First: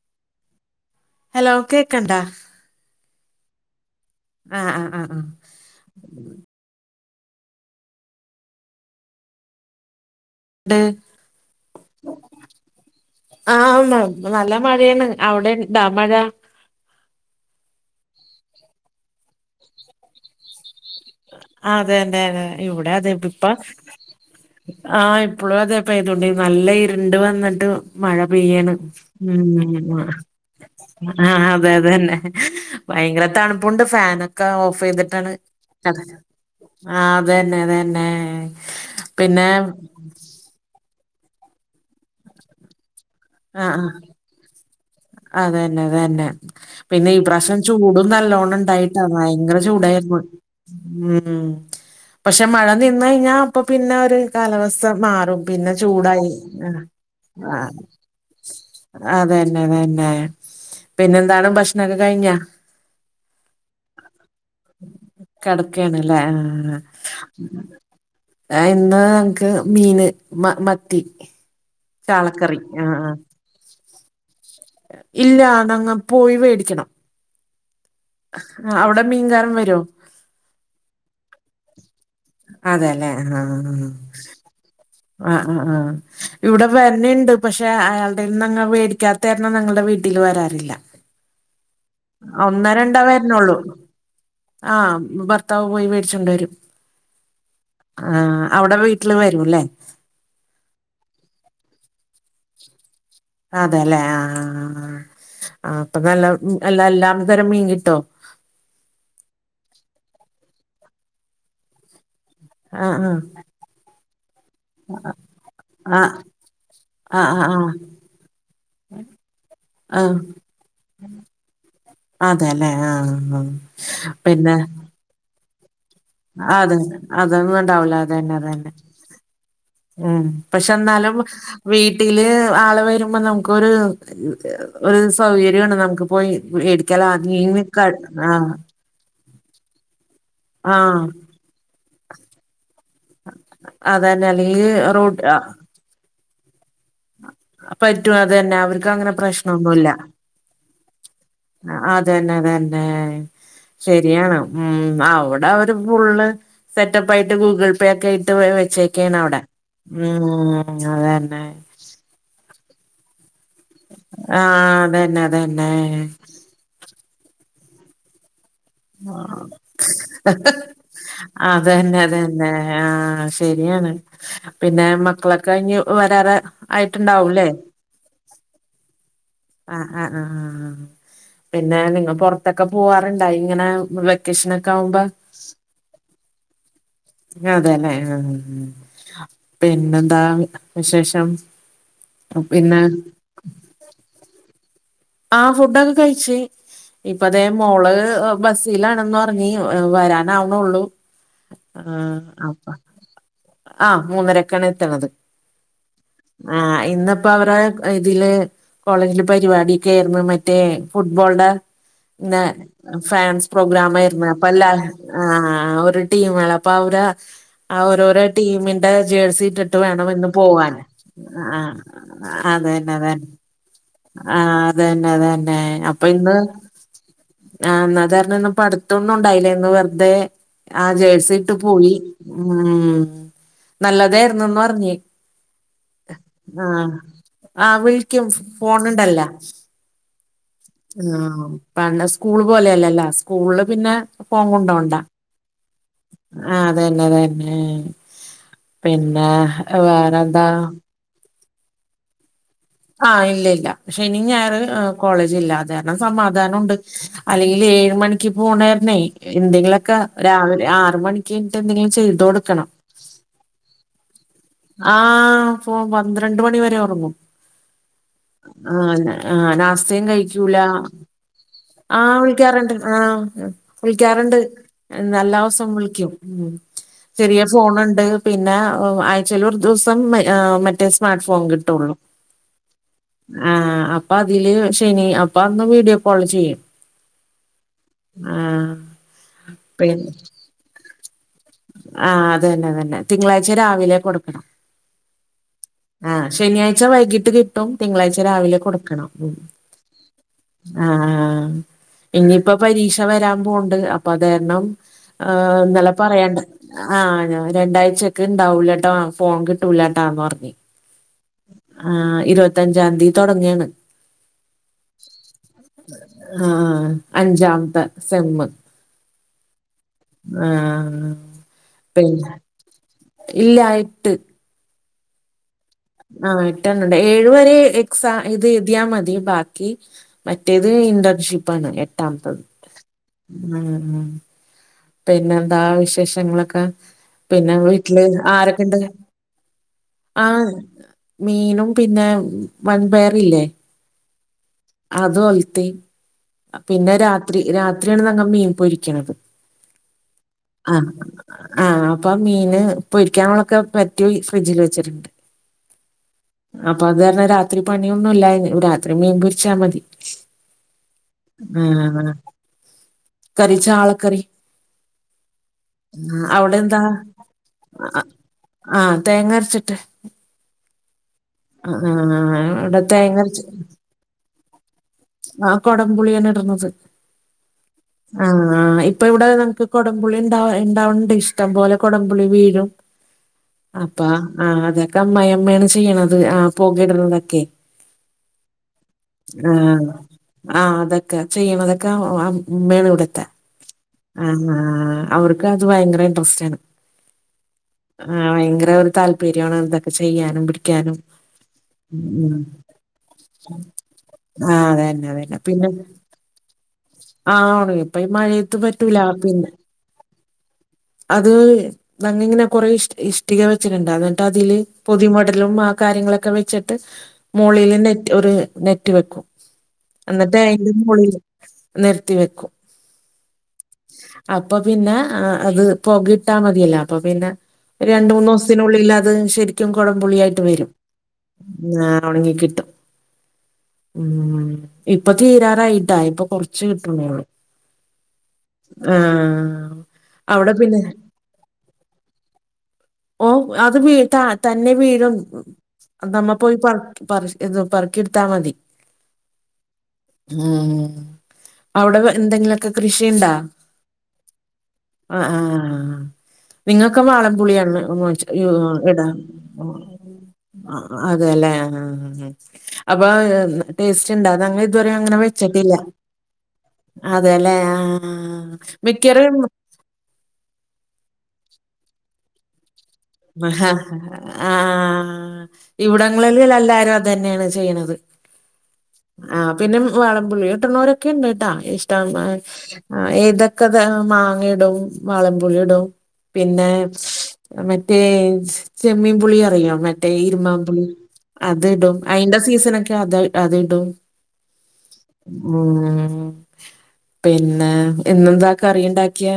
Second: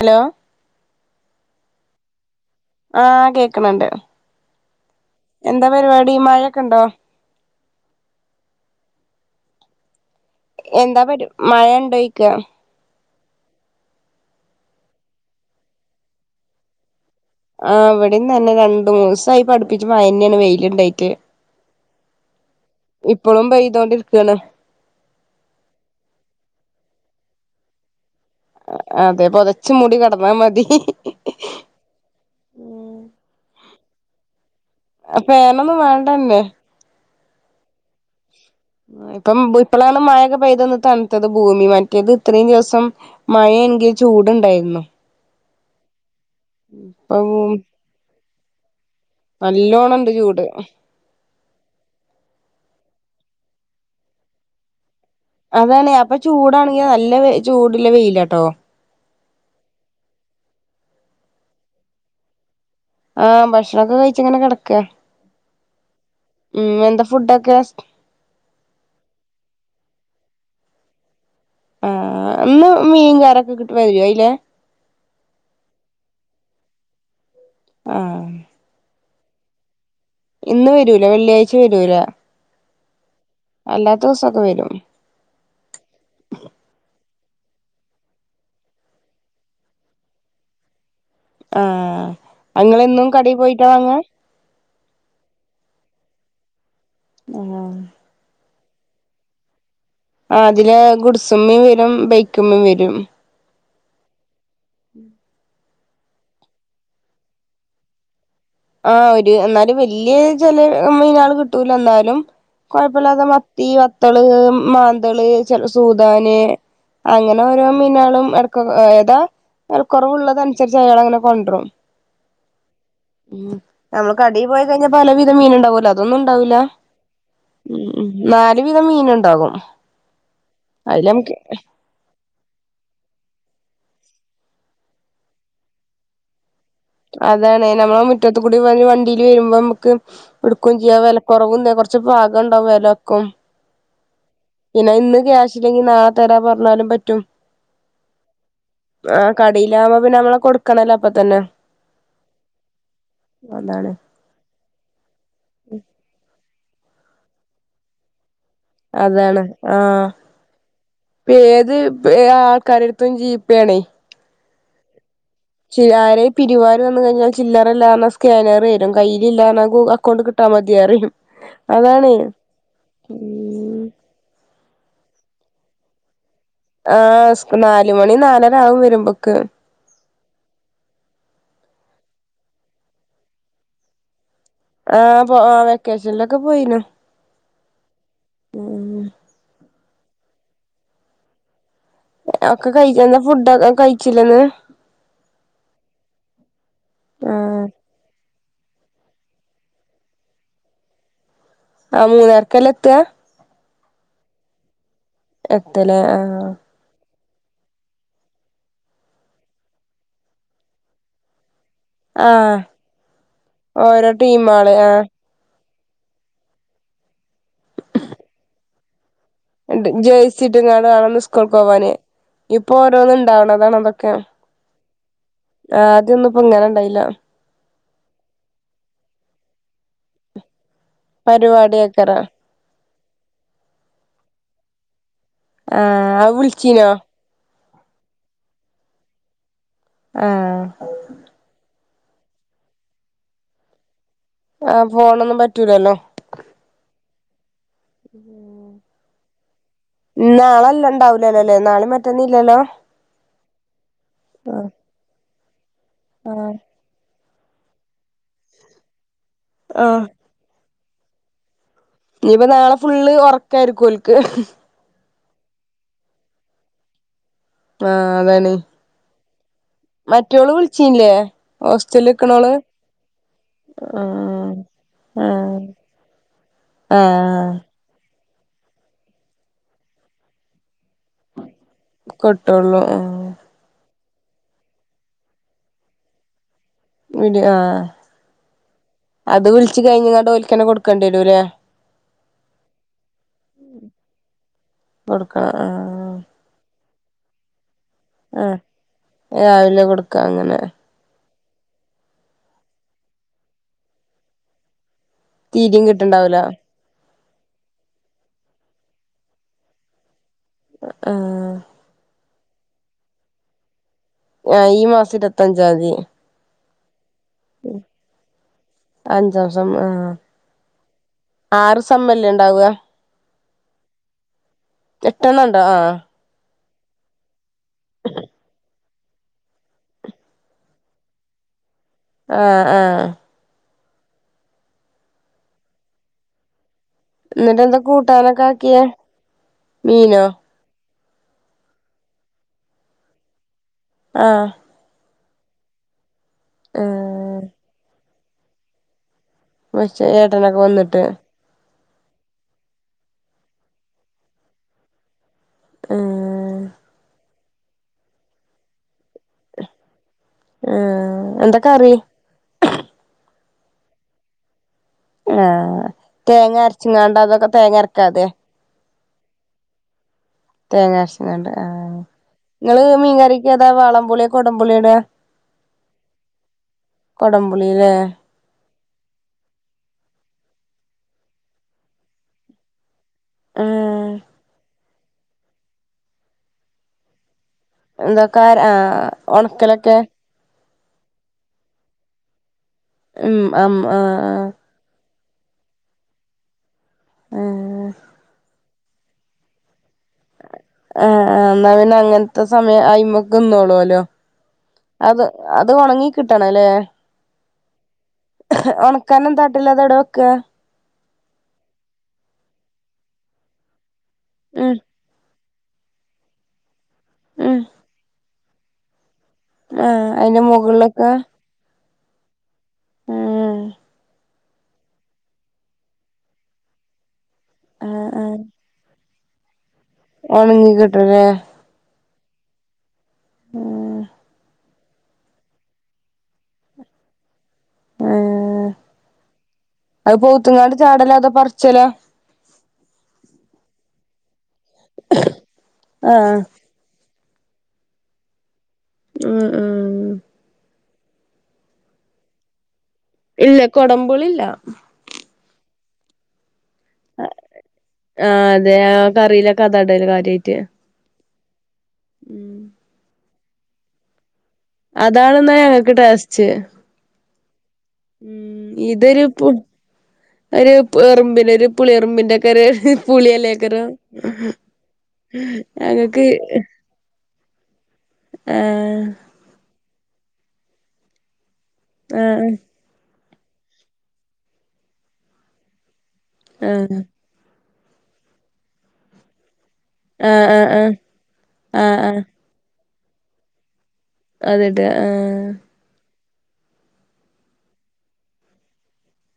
Hello hello കേക്കണ്ടാ ആഹ് കേക്കണണ്ട് ആഹ് ആഹ് ആഹ് ആഹ് കണ്ടോ? ട് എന്താ പരു മയ ഉണ്ടോയ്ക്ക ആണോ നല്ല മഴയേണ് അവിടെണ്ടാ മഴ? ആഹ് ഇവിടെന്ന് തന്നെ രണ്ടു മൂന്നിസായി അടിപ്പിച്ച് മയാന്നേണ് വെയിലുണ്ടായി അതെന്നെ അതെ ഇവിടെ ഇപ്പളും അതെപ്പിപ്പോ പെയ്തോണ്ടിരിക്കാണ് ആഹ് ഇപ്പളും അതെ പ്പെയ്തോണ്ട് നല്ല ഇരുണ്ട് വന്നിട്ട് - മഴ പെയ്യണ് അതെ പൊതച്ച് മൂടി ഉം കിടന്നാ മതി ആഹ് അതെ അതെന്നെ ഭയങ്കര തണുപ്പുണ്ട് ഫാനൊക്കെ ഓഫെയ്തിട്ടാണ് ഒന്നും വേണ്ടന്നെ ആഹ് അതന്നെ അതന്നെ ഇപ്പം പിന്നെ ഇപ്പളാണ് മയക്ക പെയ്ത് ഒന്ന് തണുത്തത് ഭൂമി മറ്റത് ഇത്രയും ദിവസം മഴ എങ്കി ചൂടുണ്ടായിരുന്നു അതെന്നെ അതെന്നെ പിന്നെ ഈ ഇപ്പൊ പ്രാവശ്യം ചൂടും നല്ലോണംണ്ടായി ട്ടാ ഭയങ്കര നല്ലോണണ്ട് ചൂടായിരുന്നു ചൂട് ഉം പക്ഷെ മഴ നിന്ന് കഴിഞ്ഞാ അപ്പൊ പിന്നെ ഒരു കാലാവസ്ഥ മാറും പിന്നെ അതാണ് അപ്പൊ ചൂടായി ചൂടാണെങ്കി ആഹ് നല്ല ആഹ് ചൂടുള്ള വെയിലാട്ടോ അതെന്നെ അതെന്നെ പിന്നെന്താണ് ഭക്ഷണോക്കെ കഴിഞ്ഞാ? ആഹ് ഭക്ഷണൊക്കെ കഴിച്ചിങ്ങനെ കെടക്കാ കെടക്കാണ്ല്ലേ ആ ആ ഫുഡൊക്കെ [unintelligible] ഇന്ന് അൻക്ക് മീന് മ മത്തി. ചാളക്കറി ആന്ന് ആഹ് ആഹ് മീൻ കാരൊക്കെ കിട്ട് വരൊ അയ്ല ഇല്ല ന്നങ്ങ പോയി വേടിക്കണം ആഹ് അ അവടെ മീൻകാരൻ വരോ? ഇന്ന് വരൂലാ വെള്ളിയാഴ്ച വരൂലാ അതെല്ലേ ആഹ് വരും ആഹ് ആഹ് ആഹ് ഇവടെ വര്ണ് ണ്ട് പക്ഷെ അയാൾടെന്നങ്ങ വേടിക്കാത്തരണം ന്നങ്ങൾടെ വീട്ടില് വരാറില്ല. ആഹ് അങ്ങളെ എന്നും കടേ പോയിട്ടാ വാങ്ങ ആ ഉം ഭർത്താവ് പോയി വേടിച്ചൊണ്ടരും ആഹ് ആ അവ്ടെ വീട്ട്ല് വരൂല്ലേ ആതിലേ ഗുഡ്സുമ്മിം വരും ബൈക്കുമ്മിം വരും അതെല്ലെ ആ ആ ആ ആ അപ്പൊ നല്ല ഉം എല്ല എല്ലാം തരം മീങ്ങിട്ടോ ആ ഒരുന്നാലും വലിയ ചെല മീനേള് കിട്ടൂലാന്നാലും ആഹ് കൊഴപ്പല്ലാത്ത മത് ത്തി വത്തള് മാന്തള് ചൽ ആഹ് സൂദാന് അങ്ങനെ ആഹ് ആഹ് ഓരോ ആഹ് മീനളും എടക്കൊക് ഏതാ ആഹ് വെലക്കൊറവുള്ളതൻസരിച്ച് അയാൾ അങ്ങനെ കൊണ്ട്രും. അതെല്ലെ ആഹ് ആഹ് നമ്മള് കടയിൽ പിന്നെ പോയി കഴിഞ്ഞാ പലവിധം മീന്ണ്ടാവോല്ലോ അതൊന്നുണ്ടാവൂല അതെ അതൊന്നും ഉം ഉണ്ടാവൂല ഉം അതന്നെ നാല് അതന്നെ വിധം മീന്ണ്ടാകും. ഉം പക്ഷെ ന്നാലും വീ ല് ആള് വരുമ്പോ നമുക്കൊരു [unintelligible] ഒരു സൗകര്യാണ് നമുക്ക് പോയി വ് എട് അതാണെയ് നമ്മളെ മുറ്റത്ത് കൂടെ [unintelligible] വണ്ടി ല് വരുമ്പോ അമ്മക്ക് ഉടുക്കും ചിയ്യ ആഹ് വെലക്കൊറവുണ്ട് കുർച്ച് പാകം ണ്ടാവും വെല ക്കും അതന്നെ അല്ലെങ്കി പിന്നെ റോഡ് ഇന്ന് ക്യാഷില്ലെങ്കി നാളെ തരാ പർഞ്ഞാലും പറ്റ് റ്റും പറ്റും അതന്നെ അവർക്ക് അങ്ങനെ ആ പ്രശ്നൊന്നുല്ല കടയിലാകുമ്പോ പിന്നെ ഞമ്മളളെ കൊടുക്കണല്ലോ അപ്പൊ തന്നെ അ അതെന്നെ അതെന്നെ അതാണ് ശരിയാണ് ഉം അവ് അവരെ ഫുള്ളേ സെറ്റപ്പ് ആയിട്ട് ഗൂഗിൾ പേ ഒക്കെ ആയിട്ട് വെ വെ ചെക്കേന്നോട് അതാണ് ആഹ് [unintelligible] അതെന്നെ [unintelligible] ആൾക്കാരട്ത്തും ജീപ്പേണേ. ആ അതെന്നെ ച്ചി ആരെ പിരിവാര് വന്ന് കഴിഞ്ഞാ ചില്ലറയില്ലാതെ വന്ന സ്കാനറെ ഉം ആ കയ്യിലില്ലാണ ഗു അക്കൗണ്ട് കിട്ടാ മതി അറയും അതന്നെ അതാണെയേ അതന്നെ ആഹ് ഉം ശരിയാണ് പിന്നെ മക്കളൊക്കെ ഞ്ഞി വെരാറെ ആ സ്‌കു നാലുമണി നാലരാവും വരുമ്പക്ക് ആഹ് ആഹ് ആഹ് പിന്നെ നിങ്ങ പൊർത്തെക്കെ പോവാറുണ്ട ഇങ്ങനെ വെക്കേഷനെ ആ പൊ ആ വെക്കേഷൻലൊക്കെ പോയിനു അതെന്നെ ഹ് ഉം പിന്നെന്താ വിശേഷം ഒക്കെ പിന്നെ കഴിച്ച് എന്ന ഫുഡൊക്കെ കഴിച്ചിലെ ന്ന് ആ ഫുഡൊക്കെ കഴിച്ച് ഇപ്പതേ ആഹ് മോള് അ ബസ്സിലാണെന്നർഞ്ഞി എ വരാനാവെനോള്ളൂ ആഹ് വർക്കലത്തുവാ അ മൂന്നരക്കാണ് എത്ത്ണത് എത്തലേ ആഹ് ആ ഇന്ന്. പ്പവരെ ക് ഇതില് കോളേജില് പരിവാടിക്കെരുന്നു മറ്റേ ഫുട്ബോൾടെ. ന്ന് ആഹ് ഫാൻസ് പ്രോഗ്രാം ഓരോ അരുന്ന് അപ്പല്ലേ ടീമാള് ആഹ് ആ ആ ഒരു ടീമാണ് അപ്പൊ അവരെ ആ ഓരോരോ ടീമിന്റെ ജേഴ്സി ട്ട്ട്ട് വേണം ഇന്ന് പോവാന് ജേഴ്സിട്ട്ങ്ങാണ്ട് വേണം സ്കൂൾക്ക് ആ പോവാന് ഇപ്പൊ അതെന്നെ അതെൻ [unintelligible] ആ അതെന്നെ അതെന്നെ അപ്പൊ ആദ്യൊന്നും ഇന്ന് ഇപ്പ ഇങ്ങനെ ഇണ്ടായില്ല ആ ന്ന അതരണം ന്ന് പഠ്ത്തൊന്നു ണ്ടായിലെയ്ന്നു. ന്ന് വെർതെ ആ ജേഴ്സിട്ട് പോയി. പരിപാടിയക്കറ ആ നല്ലതായിരുന്നുന്ന് പറഞ്ഞേ ആഹ് അത് ആ വിളിച്ചീനോ ആഹ് വിളിക്കും ഫോണിണ്ടല്ല ആഹ് ആഹ് പണ്ട് സ്കൂള് പോലെയല്ലല്ല സ്കൂള് പിന്നെ ഫോൺ ആ കൊണ്ടോണ്ട ഫോണൊന്നും പറ്റൂല ആഹ് അതന്നേ അതന്നേ പിന്നാ വേറെന്താ ല്ല ല്ലല്ലേ നാളെ മറ്റന്നി ഇല്ലല്ലോ ആ ഇല്ല ഇല്ല ശെനി ഞായറ് ആഹ് ആ കോളേജ് ഇല്ല അത് കാരണം ആഹ് സമാധാനം ഉണ്ട് അല്ലെങ്കില് ഏഴ് മണിക്ക് പോണകാരണേ എന്തെങ്കിലുവൊക്ക ആഹ് രാവിലെ ആറ് മണിക്ക് ട്ട എന്തെങ്കിലും ഇനിയിപ്പോ ചെയ്തൊടുക്കണം നാളെ ഫുള്ള് ഒറക്കാരിക്കും ഓൽക്ക് ആ ഫോ പന്ത്രണ്ട് മണി വരെ ഒറങ്ങും ആഹ് അതാണ് ആന്ന ആഹ് നാസ് സെയിം മറ്റോള് കഴിച്ചൂല വിളിച്ചീല്ലേ ആ ഹോസ്റ്റലിൽ നിക്കണോള് വിളിക്കാറുണ്ട് ആ വിളിക്കാറുണ്ട് ആഹ് ആഹ് എന്നെല്ലോസം വിളിക്കും ഉം ചെറിയ ആഹ് ഫോണെണ്ട് പിന്ന ആഴ്ച്ചേല് ഒരു ദിവസം മ ആഹ് മറ്റേ സ്മാർട്ട് ഫോൺ കിട്ടൊള്ളു കിട്ടുള്ളു ആ ആ അപ്പൊ അതില് ശനി അപ്പൊ അന്ന് വീഡിയോ കോള് ചെയ്യും വീഡിയോ ആഹ് ആഹ് അത് വിളിച്ച് പിന്നെ കഴിഞ്ഞിങ്ങാണ്ട് ഓൽക്കന്നെ കൊടുക്കേണ്ടി വരൂല്ലേ ആഹ് അതന്നെ അതന്നെ തിങ്കളാഴ്ച്ച രാവിലെ കൊടുക്കണം. കൊടുക്കണം ആ ശനിയാഴ്ച വൈകിട്ട് കിട്ടും തിങ്കളാഴ്ച ആഹ് രാവിലെ കൊടുക്കണം ഉം ആഹ് രാവിലെ കൊടുക്ക അങ്ങനെ ആഹ് ഇഞ്ഞീപ്പ പരീക്ഷ വരാൻ പോണെണ്ട് അപ്പ അത്കാരണം ആഹ് തീരിം ഇന്നലെ കിട്ട്ണ്ടാവൂല പറയാണ്ട് ആഹ് ഞാൻ രണ്ടാഴ്ച്ചക്ക്‌ ഇണ്ടാവൂല്ലട്ട ഫോൺ കിട്ടൂല്ലാട്ടാന്ന് പറഞ്ഞ് ആഹ് ആ ഇരുപത്തഞ്ചാന്തി തുടങ്ങാണ് ആഹ് ഈ മാസം ഇരുപത്തഞ്ചാന്തി. ആഹ് അഞ്ചാമത്ത സെമ്മ്. അഞ്ചാം സെമ്മ് ആഹ്. ആഹ് ആറ് സെമ്മല്ലേ ഇണ്ടാവുക ഇല്ലാ ഇട്ട് എട്ടെണ്ണം ഉണ്ടോ ആ ആഹ് എട്ടണ്ണം ഇണ്ട്. ഏഴ്‌ വരേ എക്സാം ഇത് എഴ്തിയാ മതി ബാ മറ്റേത് ഇന്റേൺഷിപ്പാണ് ല്ലേ ആ ആ ഇന്നങ്ങനാം പിന്നെന്താ വിശേഷങ്ങളൊക്ക പിന്നെ എന്നിട്ട് എന്താ വീട്ടില് കൂട്ടാനൊക്കെ ആരൊക്കെ ഇണ്ട് ആക്കിയേ മീനോ ആ മീനും പിന്നെ വൺപയറില്ലേ ആഹ് അത് ഒൽത്തി ആ പിന്നെ രാത്രി രാത്രിയാണ് നങ്ങ മീൻ പൊരിക്കണത് പക്ഷേ ഏട്ടനൊക്ക ആ വന്നിട്ട് ആ അപ്പം മീന് പൊരിക്കാനുള്ളൊക്ക പരട്ടി ഫ്രിഡ്ജിൽ വെച്ചിട്ട്ണ്ട് ഉം അപ്പ അത് കാരണം രാത്രി പണിയൊന്നു ഇല്ലാ രാത്രി മീൻ പൊരിച്ചാ മതി. ആ എന്താ ആ കറി അങ്ങന കറി ചാളക്കറി ആഹ് ആ, അവിടെ തേങ്ങ അരച്ചിങ്ങാണ്ട അതൊക്കെ തേങ്ങ അരക്കാതേ ആഹ് തേങ്ങ അരച്ചിട്ട് തേങ്ങരച്ച്ങ്ങാണ്ട് ആ ഇവിടെ ഇങ്ങള് തേങ്ങ മീൻകറിക്ക്‌ ഏതാ വാളം പുളിയോ കൊടംപുളിയോ ഇട ഞാ കൊടംപുളിയാണ് ഇടുന്നത് കൊടംപുളില്ലേ ആഹ് ഇപ്പ ഇവിടെ ഏതാണ് ഇപ്പ കൊടംപുളി ഇണ്ട ഇണ്ടാവണ്ട് ഇഷ്ടം പോലെ കൊടംപുളി വീഴും അപ്പ ആ ആഹാ അതെക്കെ അമ്മയമ്മയാണ് ചെയ്യണത് ആ പോകയിടുന്നതൊക്കെ എന്തക്കാര ആ ഒണക്കലൊക്കെ ആ അതൊക്കെ ചെയ്യണതൊക്കെ ആ മേള് വടെത്താൻ ഉം അം ആ ആ അവർ ക്കത് ഭയങ്കര ഇൻട്രസറ്റാണ് ഉം ആ ഭയങ്കര ഒരു താല് പെര്യാണ് ഇതൊക്കെ ചെയ്യാനും പിടി ആഹാ ആഹാ എന്നാ പിന്നെ അങ്ങനത്തെ സമയം അയ്മ്ക്ക് നിന്നോളുവലോ ആ അതന്നെ അത് അത് ഒണങ്ങി കിട്ടണല്ലേ ആഹാ ഒണങ്ങി ഇപ്പെ ഈ മഴയത്ത് പറ്റൂല ഉണക്കാനും പിന്നെ തട്ടില് അത് എവിടെ വെക്ക അത് നങ്ങിങ്ങനെ കൊറെ ഇഷ് ഇഷ് ട്ടിക വെച്ചിട്ടുണ്ടാന്നിട്ട് അതില് ഉം പൊതി മഡലും ആ കാര്യങ്ങളൊക്കെ വെച്ച് ട്ട് ഉം മോളില് നെറ്റ് ഒരു നെറ്റ് വെക്കും ആഹാ അയിന്റെ മുകളിലൊക്കെ നെരത്തി വെക്കും ഏഹ അപ്പൊ പിന്നെ അത് പൊകയിട്ടാ മതിയല്ലോ അപ്പൊ പിന്നെ ആ ആ രണ്ട്മൂന്ന് ദിവസത്തിനുള്ളിലത് ശരിക്കും കൊടംപുളിയായിട്ട് വരും ഉണങ്ങി കിട്ടൂലേ ന്നഹാ ഒണങ്ങി കിട്ടും ഉം മ് ഇപ്പൊ തീരാറായിട്ടാ ഇപ്പൊ കൊറ ച്ച് കിട്ടുന്നെ ഒള്ളൂ ആഹാ അത് അവിടെ പോത്തുങ്ങാട് പിന്നെ ചാടലോ അതോ പറിച്ചലോ ഓ അത് വീ ത തന്നെ വീഴും മ് ആ നമ്മ പോയി പറ പറ സ് ഇതു പറക്കിയെടുത്താൽ മതി ആഹ് ആഹ് ഉം അവിടെ വെ എന്തെങ്കിലു ക്ക് കൃഷിയിണ്ടാ ഇല്ല കൊടമ്പുളില്ല ആഹ് ആഹ് നിങ്ങക്ക് വാളംപുളിയാണ് ഒന്ന് ആഹ് വാങ്ങിച്ച യ്യോ ഹാ അതെ ആ ഇടാ കറിയിലൊക്കെ അതാടല് കാര്യായിട്ട് [inaudible] അ അതേലെ ആഹാ ഉം അപ്പൊ ടേസ്റ്റിണ്ടാ അതങ്ങെ ഇതുവരെ അങ്ങനെ അതാണെന്നാ വെച്ചിട്ടില്ല ഞങ്ങക്ക് ടേസ്റ്റ് അതേലെ ആഹാ ആഹാ ഇതൊരു മിക്കറേം പു ഒരു പെറുമ്പിന് ഒരു പുളി എറുമ്പിന്റെക്കെ ഒര് ഹ ആഹാ ഞങ്ങക്ക് ഇവിടങ്ങളിലെല്ലല്ലാരും ദന്നെയാണ് ചെയ്യണത് ഏഹ് ആഹ് പിന്നെ വാളംപുളി ഇട്ടണോരൊക്കെ ഒണ്ട്ട്ടോ ഇഷ്ടമാ ആഹ് ആഹാ ഏതെക്കെ ത മാങ്ങയിടും വളമ്പുളിയിടും പിന്നെ ആഹ് ആഹ് മെ റ്റേ ച് ചെമ്മീൻപുളി അറിയൊ മറ്റേ ആഹ് ഇരുമ്പാംപുളി ആഹ് അത്ടും ആഹ് ആഹ് അയിന്റെ സീസണക്കെ അത അതിടും അതിട്വാ ആ മ് പിന്നെ ഇന്നെന്താക്കറിയുണ്ടാക്കിയെ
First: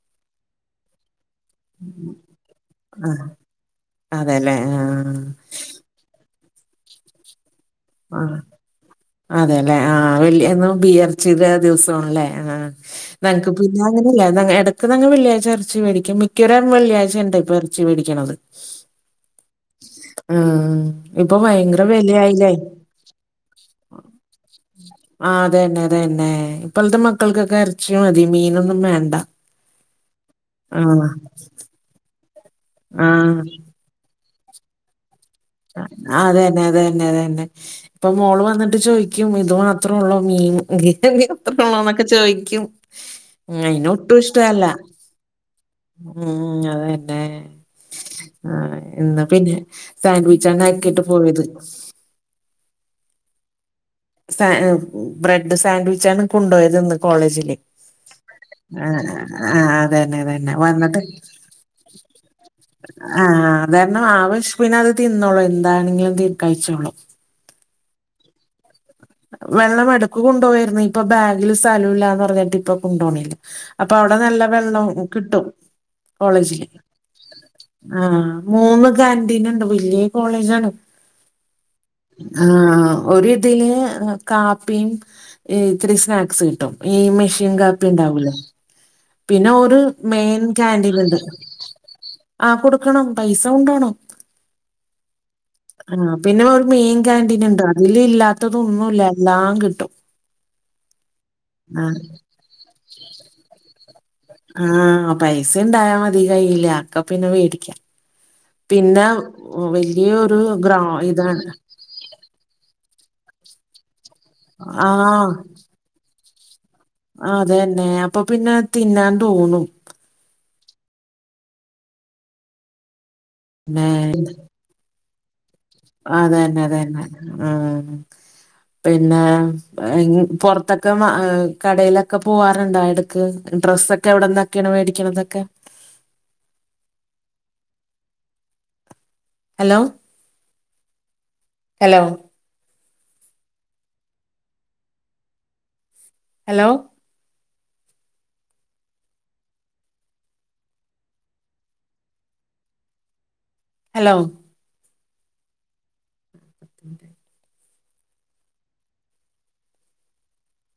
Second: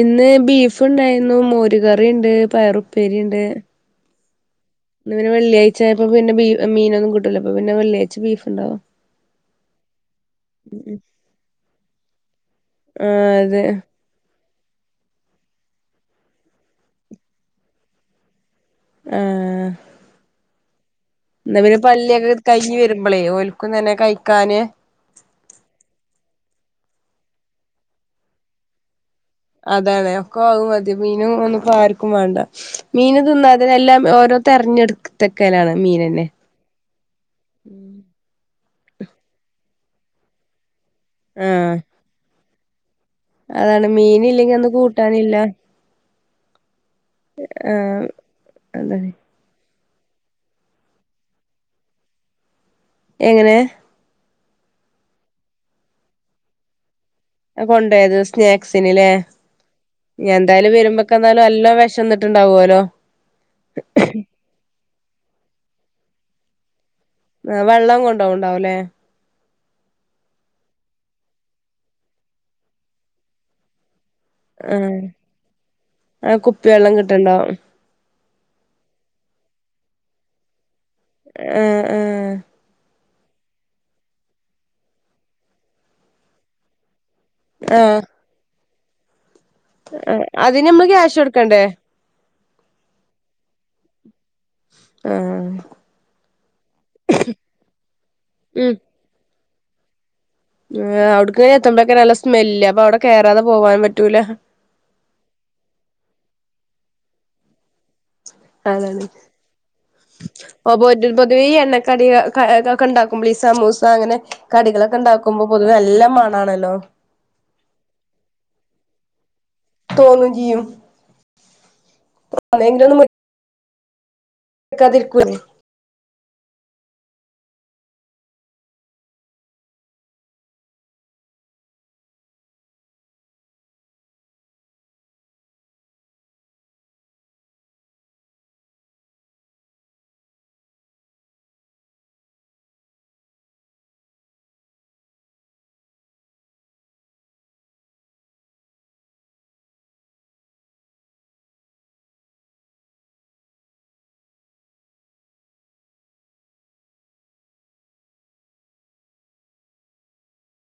ഇന്ന് ബീഫ്ണ്ടാരുന്നു മോരുകറിണ്ട് ആ, പയറുപ്പേരിണ്ട് അതെല്ലേ ആഹ ഇന്ന് പിന്നെ വെള്ളിയാഴ്ചായപ്പ പിന്നെ ബീ മീനൊന്നും കിട്ടുല അപ്പ പിന്നെ വെള്ളി അഹ് അതെല്ലേ ആഹാ വെള്ളി എന്നും ബിയർ ചിതെ ദിവസണല്ലേ ആഹാ ആഹ് വേൾകപ്പ് അതെ ഞാ ഇന്നലെ ഇല്ലാരെന്ന് ന്നങ്ങ് ഇടക്ക് ന്നങ്ങ് വെള്ളിയാഴ്ച എറച്ചി മേടിക്കും മിക്കവര് ആരും വെള്ളിയാഴ്ചാണ് ണ്ട് ടൈപ്പ് എറച്ചി മേടിക്കണത്. ആഹാ ആഹ് ഇപ്പൊ വയങ്കര വെലയായില്ലേ മ്പളെ ഓൽക്കും തന്നെ കഴിക്കാന് ആഹാ അതന്നെ അതന്നെ ഇപ്പൾത്തെ മക്കൾക്കെക്കെ എറച്ചി മതി മീനൊന്നും വേണ്ട അതെയതെ ഒക്കെ ആവുമതി ആഹ് മീനും ഒന്നിപ്പോ ആര്ക്കും വേണ്ട മീന് ആഹ് തിന്നാതിനെല്ലാം ഓരോ തെരഞ്ഞെട് ആഹ് അതെ അതെന്നെ അതെന്നെ ഇപ്പൊ മോള് വന്നിട്ട് ചോയിക്കും ഇത് മാത്രള്ളൂ മീൻ [unintelligible] ആഹ് ഉള്ളോന്നൊക്കെ ചോയിക്കും ഉം അതാണ് അയിന് ഒട്ടും മീനില്ലെങ്കി ഇഷ്ടല്ല അന്ന് കൂട്ടാനില്ല ഉം അതന്നെ ആഹ് ആഹ് അതാണ് ഇന്ന് പിന്നെ സാൻവി ചേണാക്കിട്ട് പോയത് എങ്ങനെ സാൻ ബ്രെഡ് സാൻവിച്ചാണ് കൊണ്ടോയത് ഇന്ന് കോളേജില്ലേ കൊണ്ടോയത് സ്നാക്സിന്ല്ലേ ആഹ് ആഹ് അതന്നെ അതന്നെ വന്നിട്ട് ക്കെന്നാലും എല്ലാം വിഷന്നിട്ട് ഇണ്ടാവോലോ പിന്നെ അത് തിന്നോളും എന്താണെങ്കിലും തി കഴിച്ചോളും വെള്ളം കൊണ്ടോവും ഉണ്ടാവൂല്ലേ വെള്ളം എടക്ക് കൊണ്ടുപോവേരുന്നു ഇപ്പൊ ബാഗില് സ്ഥലം ഇല്ലാന്ന് പറഞ്ഞിട്ട് ഇപ്പൊ കൊണ്ടോണില്ല അപ്പൊ അവിടെ നല്ല വെള്ളം ആഹ് കിട്ടും ആഹ് കോളേജില്. കുപ്പിവെള്ളം കിട്ട്ണ്ടാവും ആ മൂന്ന് കാന്റീൻ ഉണ്ട് വല്യയ കോളേജാണ് ഏഹ് ഏഹ് ആഹ് ഒര് ഇതില് കാപ്പിയും ഇത്തിരി സ്നാക്സ് കിട്ടും ഈ മിഷ്യൻ ആഹ് കാപ്പിയിണ്ടാവൂലോ പിന്നെ ഒരു മെയിൻ അതിന് നമ്മള് ക്യാൻഡീലിണ്ട് ക്യാഷ് കൊടുക്കണ്ടേ ആ കൊടുക്കണം പൈസ കൊണ്ടോണം ആഹ് ആ പിന്നെ ഒരു മെയിൻ കാന്റീൻ ഉണ്ട് അതില് ഇല്ലാത്തത് ഒന്നും ഇല്ലാ എല്ലാം കിട്ടും ഏഹ് അവിടക്ക് ആ എത്തുമ്പേക്കെല്ലാം നല്ല സ്മെല്ലാ അപ്പൊ അവിടെ കേറാതെ പോകാൻ പറ്റൂല ആ പൈസ ഇണ്ടായാ മതി കയ്യില് അക്ക പിന്നെ മേടിക്കാം. അതാണ് പിന്നെ വലിയ ഒരു ഗ്രാ ഇതാണ്. കടി ആഹ് ഇതൊക്കെ ഇണ്ടാക്കുമ്പോളെ ഈ സമൂസ അങ്ങനെ ആ കടികളൊക്കെ ഉണ്ടാക്കുമ്പോൾ പൊതുവേ നല്ല മണ ആണല്ലോ ആഹ് അതെന്നെ അപ്പൊ പിന്നെ തിന്നാൻ തോന്നും തോന്നും ചെയ്യും [unintelligible] മേഹ് ക്കതിർക്കുലം അതന്നെ അതന്നെ ആഹ് പിന്നേ ഇങ് പൊർത്തൊക്കെ മാ കടയിലൊക്ക പോവാറുണ്ടാ എട് ക് ഡ്രസ്സൊക്കെ എവിടെന്നക്കേണ് മേടിക്കണതൊക്കെ? Hello hello. ഹലോ. ഹലോ. [inaudible]